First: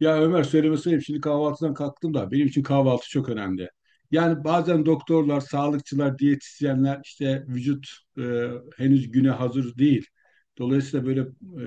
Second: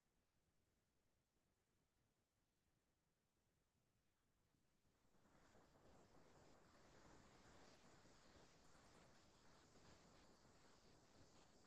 Ya Ömer söylemesi ayıp. Şimdi kahvaltıdan kalktım da benim için kahvaltı çok önemli. Yani bazen doktorlar, sağlıkçılar, diyetisyenler işte vücut e, henüz güne hazır değil. Dolayısıyla böyle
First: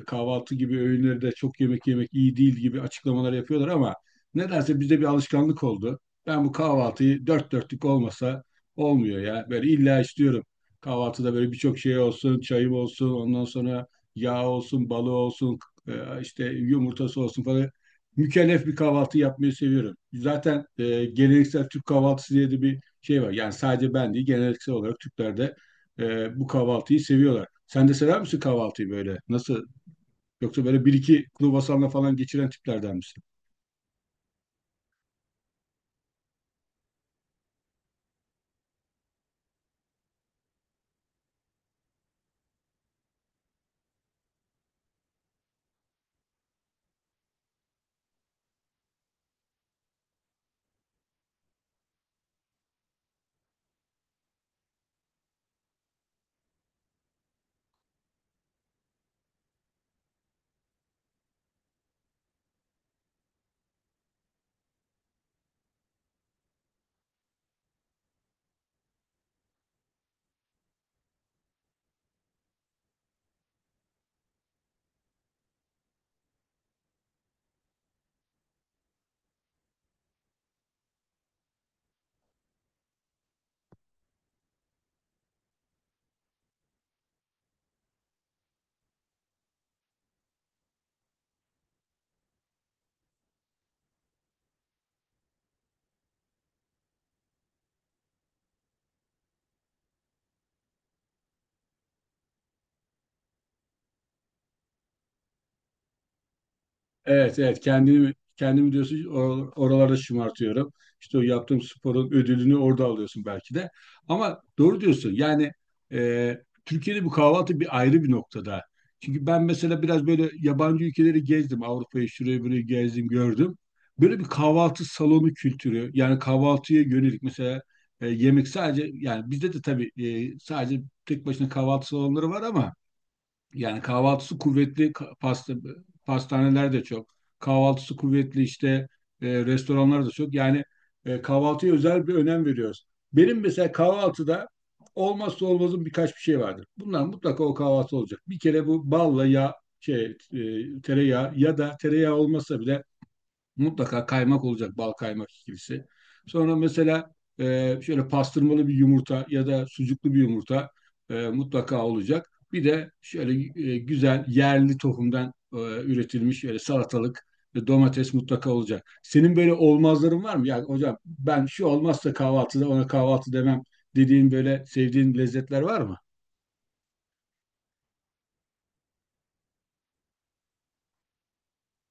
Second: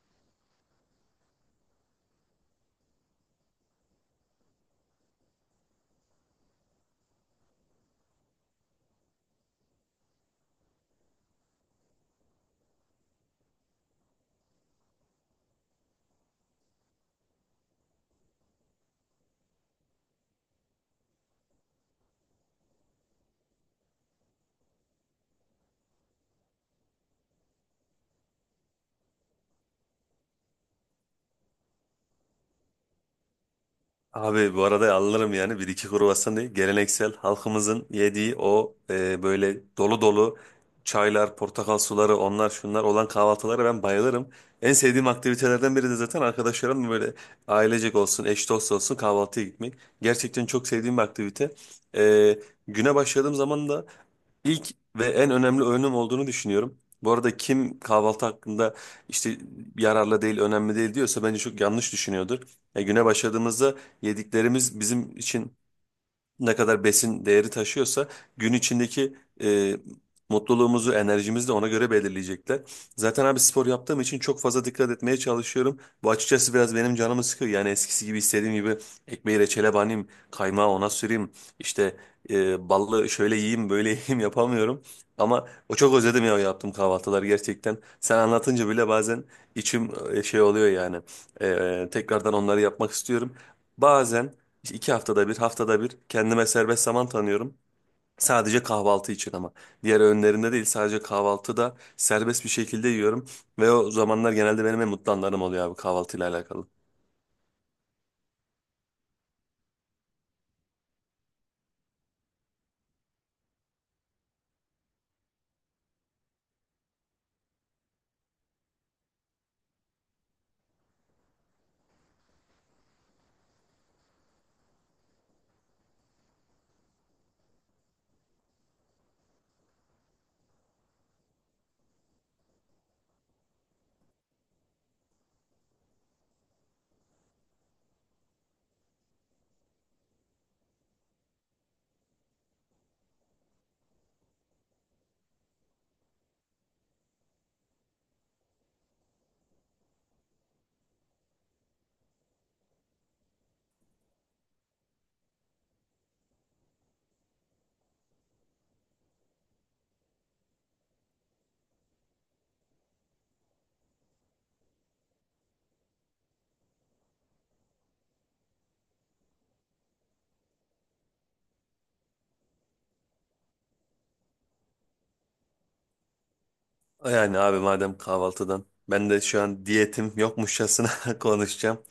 kahvaltı gibi öğünleri de çok yemek yemek iyi değil gibi açıklamalar yapıyorlar ama nedense bizde bir alışkanlık oldu. Ben bu kahvaltıyı dört dörtlük olmasa olmuyor ya. Böyle illa istiyorum. Kahvaltıda böyle birçok şey olsun, çayım olsun, ondan sonra yağ olsun, balı olsun, e, işte yumurtası olsun falan mükellef bir kahvaltı yapmayı seviyorum. Zaten geleneksel Türk kahvaltısı diye de bir şey var. Yani sadece ben değil, geleneksel olarak Türkler de bu kahvaltıyı seviyorlar. Sen de sever misin kahvaltıyı böyle? Nasıl? Yoksa böyle bir iki kruvasanla falan geçiren tiplerden misin? Abi bu arada alırım yani bir iki kruvasan değil. Geleneksel halkımızın yediği o böyle dolu dolu çaylar, portakal suları onlar şunlar olan kahvaltılara ben bayılırım. En sevdiğim aktivitelerden biri de zaten arkadaşlarımla böyle ailecek olsun, eş dost olsun kahvaltıya gitmek. Gerçekten çok sevdiğim bir aktivite. E, Güne başladığım zaman da İlk ve en önemli önüm olduğunu düşünüyorum. Bu arada kim kahvaltı hakkında işte yararlı değil, önemli değil diyorsa bence çok yanlış düşünüyordur. Ya güne başladığımızda yediklerimiz bizim için ne kadar besin değeri taşıyorsa gün içindeki e, mutluluğumuzu, enerjimizi de ona göre belirleyecekler. Zaten abi spor yaptığım için çok fazla dikkat etmeye çalışıyorum. Bu açıkçası biraz benim canımı sıkıyor. Yani eskisi gibi istediğim gibi ekmeği reçele banayım, kaymağı ona süreyim, işte ballı şöyle yiyeyim, böyle yiyeyim yapamıyorum. Ama o çok özledim ya o yaptığım kahvaltılar gerçekten. Sen anlatınca bile bazen içim şey oluyor yani. Tekrardan onları yapmak istiyorum. Bazen işte 2 haftada bir, haftada bir kendime serbest zaman tanıyorum. Sadece kahvaltı için ama. Diğer öğünlerinde değil sadece kahvaltıda serbest bir şekilde yiyorum. Ve o zamanlar genelde benim en mutlu anlarım oluyor abi kahvaltıyla alakalı. Evet, evet. Kendimi diyorsun, oralarda şımartıyorum. İşte o yaptığım sporun ödülünü orada alıyorsun belki de. Ama doğru diyorsun. Yani e, Türkiye'de bu kahvaltı bir ayrı bir noktada. Çünkü ben mesela biraz böyle yabancı ülkeleri gezdim. Avrupa'yı şurayı burayı gezdim, gördüm. Böyle bir kahvaltı salonu kültürü. Yani kahvaltıya yönelik mesela yemek sadece yani bizde de tabii sadece tek başına kahvaltı salonları var ama yani kahvaltısı kuvvetli pasta, pastaneler de çok. Kahvaltısı kuvvetli işte restoranlar da çok. Yani kahvaltıya özel bir önem veriyoruz. Benim mesela kahvaltıda olmazsa olmazım birkaç bir şey vardır. Bunlar mutlaka o kahvaltı olacak. Bir kere bu balla ya şey tereyağı ya da tereyağı olmasa bile mutlaka kaymak olacak, bal kaymak ikilisi. Sonra mesela şöyle pastırmalı bir yumurta ya da sucuklu bir yumurta mutlaka olacak. Bir de şöyle güzel yerli tohumdan üretilmiş şöyle salatalık ve domates mutlaka olacak. Senin böyle olmazların var mı? Yani hocam ben şu olmazsa kahvaltıda ona kahvaltı demem dediğin böyle sevdiğin lezzetler var mı? Yani abi madem kahvaltıdan. Ben de şu an diyetim yokmuşçasına konuşacağım.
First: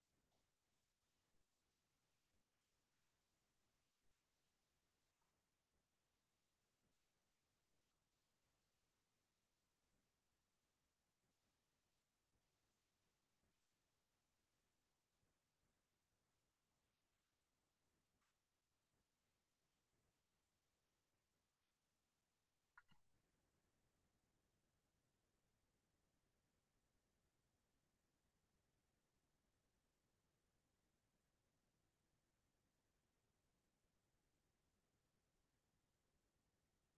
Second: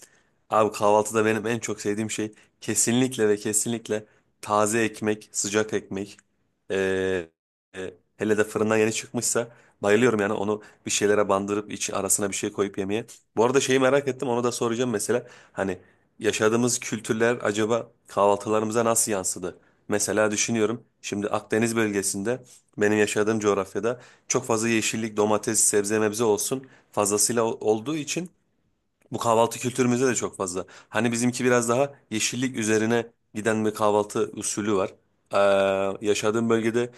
Abi kahvaltıda benim en çok sevdiğim şey kesinlikle ve kesinlikle taze ekmek, sıcak ekmek. Ee, Hele de fırından yeni çıkmışsa bayılıyorum yani onu bir şeylere bandırıp içi arasına bir şey koyup yemeye. Bu arada şeyi merak ettim onu da soracağım mesela. Hani yaşadığımız kültürler acaba kahvaltılarımıza nasıl yansıdı? Mesela düşünüyorum şimdi Akdeniz bölgesinde benim yaşadığım coğrafyada çok fazla yeşillik, domates, sebze mebze olsun fazlasıyla olduğu için bu kahvaltı kültürümüzde de çok fazla. Hani bizimki biraz daha yeşillik üzerine giden bir kahvaltı usulü var. Yaşadığım bölgede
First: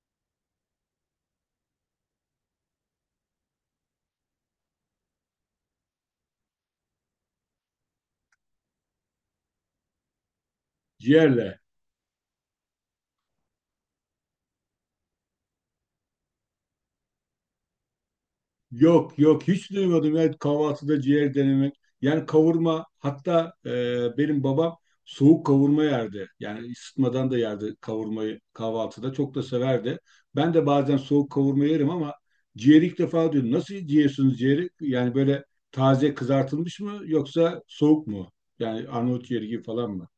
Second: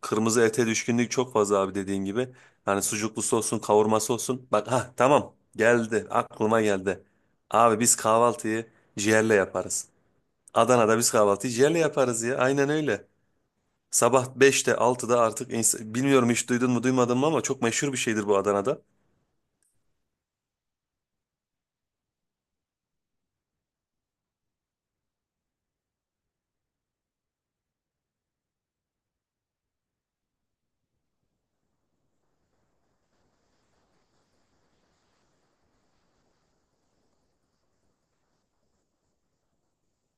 kırmızı ete düşkünlük çok fazla abi dediğin gibi. Hani sucuklusu olsun, kavurması olsun. Bak ha tamam geldi aklıma geldi. Abi biz kahvaltıyı ciğerle yaparız. Adana'da biz kahvaltıyı Ciğerle. ciğerle yaparız ya aynen öyle. Sabah 5'te 6'da artık bilmiyorum hiç duydun mu duymadın mı ama çok meşhur bir şeydir bu Adana'da. Yok yok hiç duymadım ya kahvaltıda ciğer denemek. Yani kavurma hatta benim babam soğuk kavurma yerdi. Yani ısıtmadan da yerdi kavurmayı kahvaltıda. Çok da severdi. Ben de bazen soğuk kavurma yerim ama ciğeri ilk defa duydum. Nasıl yiyorsunuz ciğeri? Yani böyle taze kızartılmış mı yoksa soğuk mu? Yani Arnavut ciğeri gibi falan mı?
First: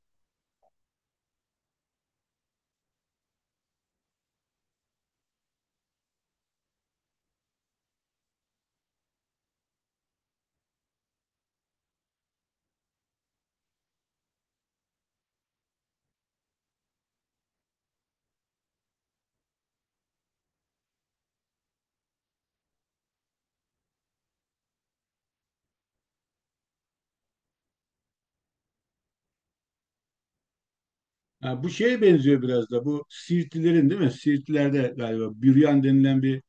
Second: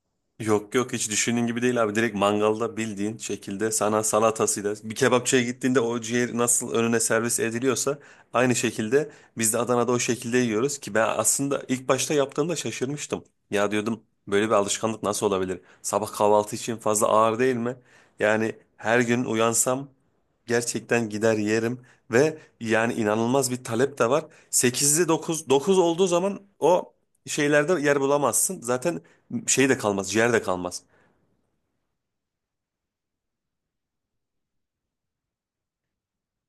Yok yok hiç düşündüğün gibi değil abi. Direkt mangalda bildiğin şekilde sana salatasıyla bir kebapçıya gittiğinde o ciğer nasıl önüne servis ediliyorsa aynı şekilde biz de Adana'da o şekilde yiyoruz ki ben aslında ilk başta yaptığımda şaşırmıştım. Ya diyordum böyle bir alışkanlık nasıl olabilir? Sabah kahvaltı için fazla ağır değil mi? Yani her gün uyansam gerçekten gider yerim ve yani inanılmaz bir talep de var. 8'de dokuz olduğu zaman o şeylerde yer bulamazsın. Zaten şey de kalmaz, ciğer de kalmaz. Ha, bu şeye benziyor biraz da bu Siirtlilerin değil mi? Siirtlilerde galiba büryan denilen bir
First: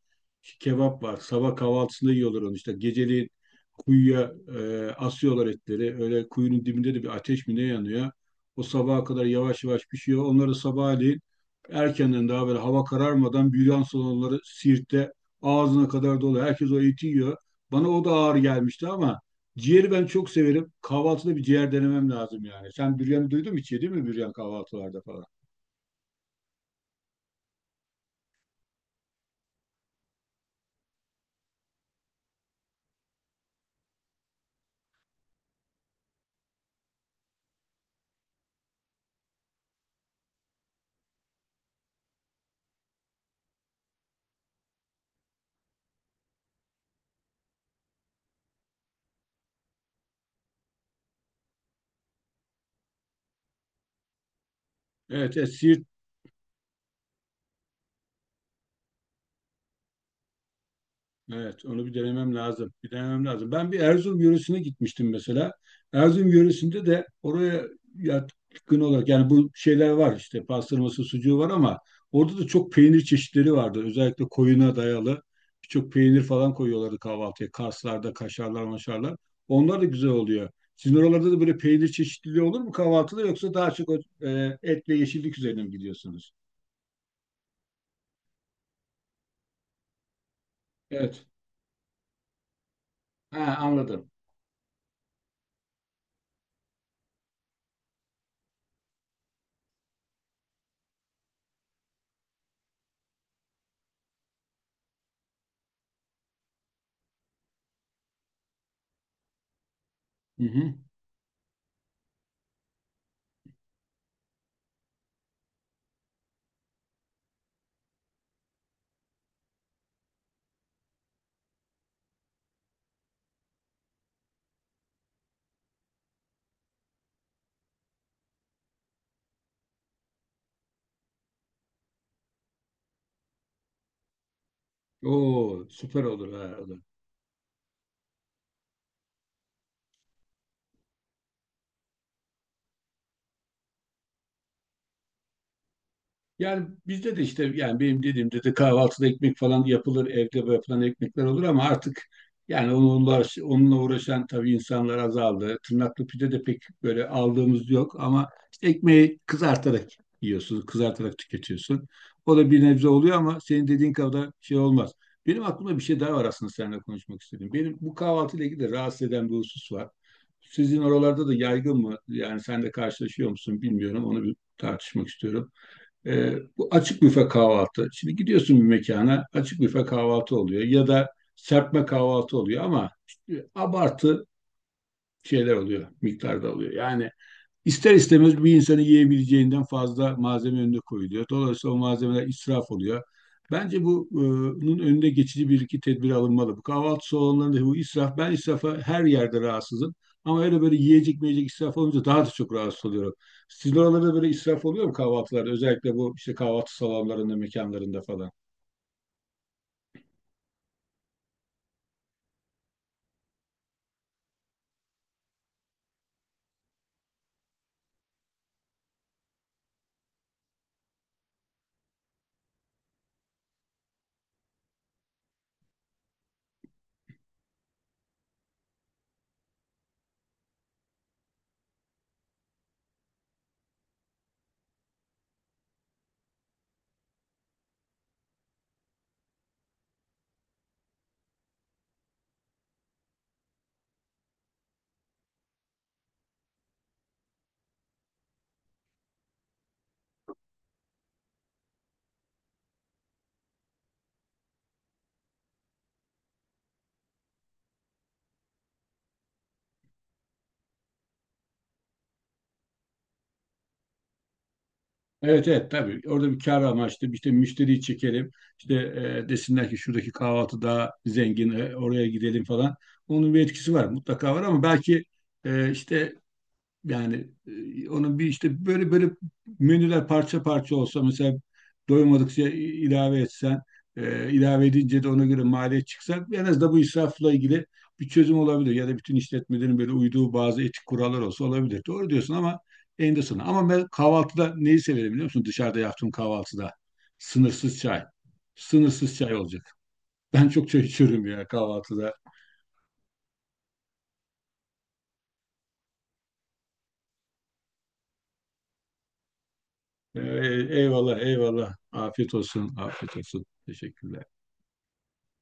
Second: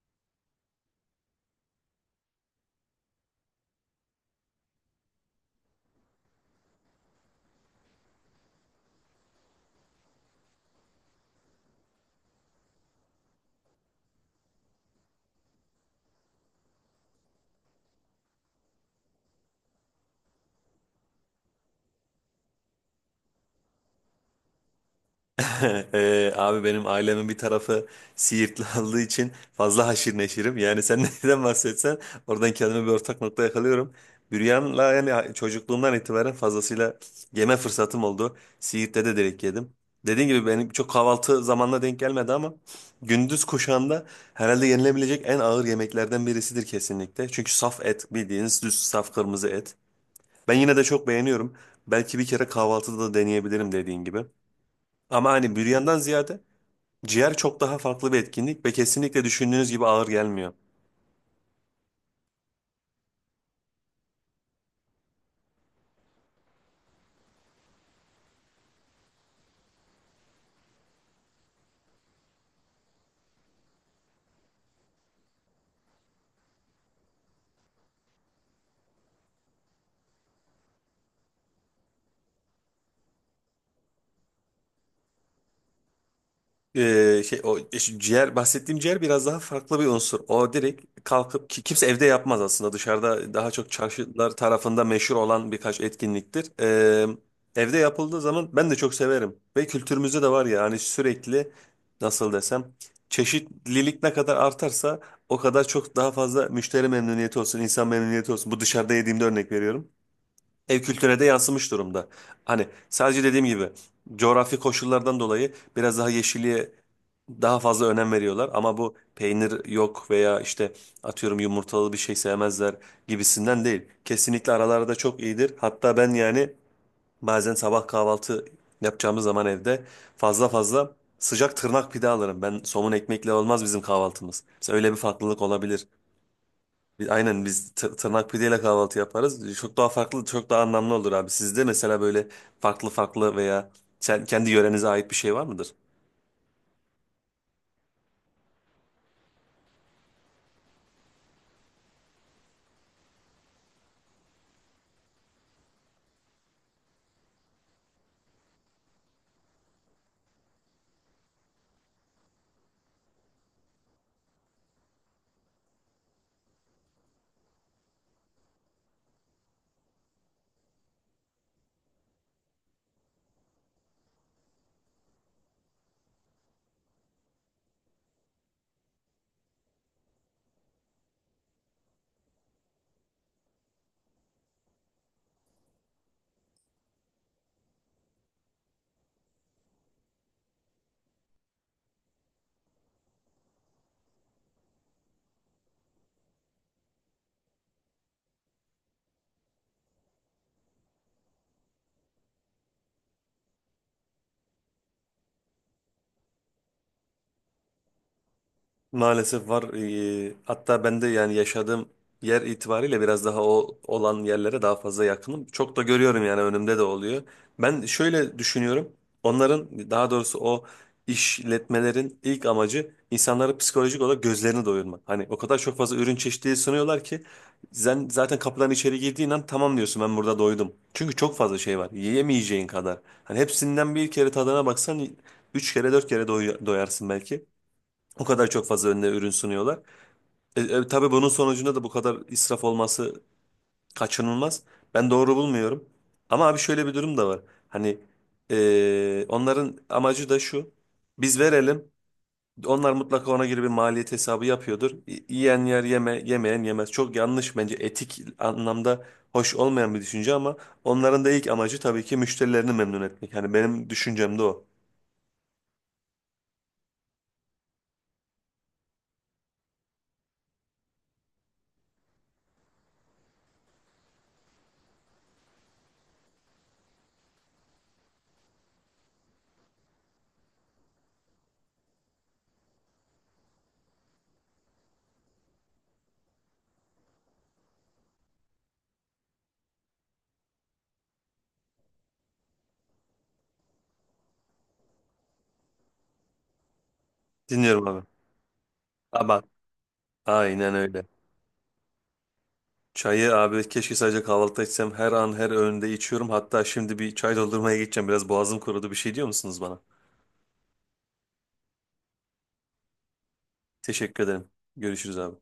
kebap var. Sabah kahvaltısında yiyorlar onu işte. Geceliğin kuyuya asıyorlar etleri. Öyle kuyunun dibinde de bir ateş mi ne yanıyor. O sabaha kadar yavaş yavaş pişiyor. Onları sabahleyin erkenden daha böyle hava kararmadan büryan salonları Siirt'te ağzına kadar dolu. Herkes o eti yiyor. Bana o da ağır gelmişti ama ciğeri ben çok severim. Kahvaltıda bir ciğer denemem lazım yani. Sen büryanı duydun mu, hiç yedin mi büryan kahvaltılarda falan? Abi benim ailemin bir tarafı Siirtli olduğu için fazla haşir neşirim. Yani sen neden bahsetsen oradan kendime bir ortak nokta yakalıyorum. Büryan'la yani çocukluğumdan itibaren fazlasıyla yeme fırsatım oldu. Siirt'te de direkt yedim. Dediğim gibi benim çok kahvaltı zamanına denk gelmedi ama gündüz kuşağında herhalde yenilebilecek en ağır yemeklerden birisidir kesinlikle. Çünkü saf et bildiğiniz düz saf kırmızı et. Ben yine de çok beğeniyorum. Belki bir kere kahvaltıda da deneyebilirim dediğin gibi. Ama Evet, hani evet. büryandan ziyade ciğer çok daha farklı bir etkinlik ve kesinlikle düşündüğünüz gibi ağır gelmiyor. Evet, onu bir denemem lazım. Bir denemem lazım. Ben bir Erzurum yöresine gitmiştim mesela. Erzurum yöresinde de oraya yatkın olarak yani bu şeyler var işte pastırması, sucuğu var ama orada da çok peynir çeşitleri vardı. Özellikle koyuna dayalı birçok peynir falan koyuyorlardı kahvaltıya. Karslarda, kaşarlar, maşarlar. Onlar da güzel oluyor. Sizin oralarda da böyle peynir çeşitliliği olur mu kahvaltıda yoksa daha çok o, et ve yeşillik üzerine mi gidiyorsunuz? Şey o işte ciğer bahsettiğim ciğer biraz daha farklı bir unsur. O direkt Evet. kalkıp ki kimse evde yapmaz aslında. Dışarıda daha Ha, çok anladım. çarşılar tarafında meşhur olan birkaç etkinliktir. Evde yapıldığı zaman ben de çok severim ve kültürümüzde de var ya hani sürekli nasıl desem çeşitlilik ne kadar artarsa o kadar çok daha fazla müşteri memnuniyeti olsun, insan memnuniyeti olsun. Bu dışarıda yediğimde örnek veriyorum Hı hı. ev kültürüne de yansımış durumda. Hani sadece dediğim gibi coğrafi koşullardan dolayı biraz daha yeşilliğe daha fazla önem veriyorlar ama bu peynir yok veya işte atıyorum yumurtalı bir şey sevmezler gibisinden değil. Kesinlikle aralarda çok iyidir. Hatta ben yani bazen sabah kahvaltı yapacağımız zaman evde fazla fazla sıcak tırnak pide alırım. Ben somun ekmekle olmaz bizim kahvaltımız. Mesela öyle bir farklılık Oo, olabilir. süper olur ha. O Aynen biz tırnak pideyle kahvaltı yaparız. Çok daha farklı, çok daha anlamlı olur abi. Sizde mesela böyle farklı farklı veya kendi yörenize ait bir şey var mıdır? yani bizde de işte yani benim dediğimde de kahvaltıda ekmek falan yapılır, evde yapılan ekmekler olur ama artık yani onunla uğraşan tabii insanlar azaldı. Tırnaklı pide de pek böyle aldığımız yok ama işte ekmeği kızartarak yiyorsun, kızartarak tüketiyorsun. O da bir nebze oluyor ama senin dediğin kadar şey olmaz. Benim aklımda bir şey daha var aslında, seninle konuşmak istedim. Benim bu kahvaltıyla ilgili de rahatsız eden bir husus var. Sizin oralarda da yaygın mı? Yani sen de karşılaşıyor musun bilmiyorum. Onu bir tartışmak istiyorum. Bu açık büfe kahvaltı. Şimdi gidiyorsun bir mekana açık büfe kahvaltı oluyor ya da serpme kahvaltı oluyor ama işte abartı şeyler oluyor, miktarda oluyor. Yani İster istemez bir insanın yiyebileceğinden fazla malzeme önüne koyuluyor. Dolayısıyla o malzemeler israf oluyor. Bence bu, bunun önünde geçici bir iki tedbir alınmalı. Bu kahvaltı salonlarında bu israf, ben israfa her yerde rahatsızım. Ama öyle böyle yiyecek meyecek israf olunca daha da çok rahatsız oluyorum. Sizin oralarda böyle israf oluyor mu kahvaltılarda? Özellikle bu işte kahvaltı salonlarında, mekanlarında falan. Maalesef var. Hatta ben de yani yaşadığım yer itibariyle biraz daha o olan yerlere daha fazla yakınım. Çok da görüyorum yani önümde de oluyor. Ben şöyle düşünüyorum. Onların daha doğrusu o işletmelerin ilk amacı insanları psikolojik olarak gözlerini doyurmak. Hani o kadar çok fazla ürün çeşitliliği sunuyorlar ki sen zaten kapıdan içeri girdiğin an tamam diyorsun ben burada doydum. Çünkü çok fazla şey var. Yiyemeyeceğin kadar. Hani hepsinden bir kere tadına baksan üç kere dört kere doyarsın belki. O kadar çok fazla önüne ürün sunuyorlar. Tabii bunun sonucunda da bu kadar israf olması kaçınılmaz. Ben doğru bulmuyorum. Ama abi şöyle bir durum da var. Hani onların amacı da şu. Biz verelim. Onlar mutlaka ona göre bir maliyet hesabı yapıyordur. Yiyen yer yeme, yemeyen yemez. Çok yanlış bence etik anlamda hoş olmayan bir düşünce ama onların da ilk amacı tabii ki müşterilerini memnun etmek. Hani benim düşüncem de o. Evet, evet, tabii orada bir kar amaçlı işte müşteriyi çekelim, işte desinler ki şuradaki kahvaltı daha zengin, oraya gidelim falan, onun bir etkisi var mutlaka var ama belki işte yani onun bir işte böyle menüler parça parça olsa mesela doymadıkça ilave etsen, ilave edince de ona göre maliyet çıksa en azından bu israfla ilgili bir çözüm olabilir. Ya da bütün işletmelerin böyle uyduğu bazı etik kurallar olsa olabilir. Doğru diyorsun ama eninde sonunda. Ama ben kahvaltıda neyi severim biliyor musun? Dışarıda yaptığım kahvaltıda sınırsız Dinliyorum abi. çay. Sınırsız çay Ama olacak. Ben çok aynen çay öyle. içiyorum ya kahvaltıda. Çayı abi keşke sadece kahvaltıda içsem. Her an her öğünde içiyorum. Hatta şimdi bir çay doldurmaya gideceğim. Biraz boğazım kurudu. Bir şey diyor musunuz bana? Ee, Eyvallah, eyvallah. Afiyet olsun, afiyet olsun. Teşekkürler. Teşekkür ederim. Görüşürüz abi.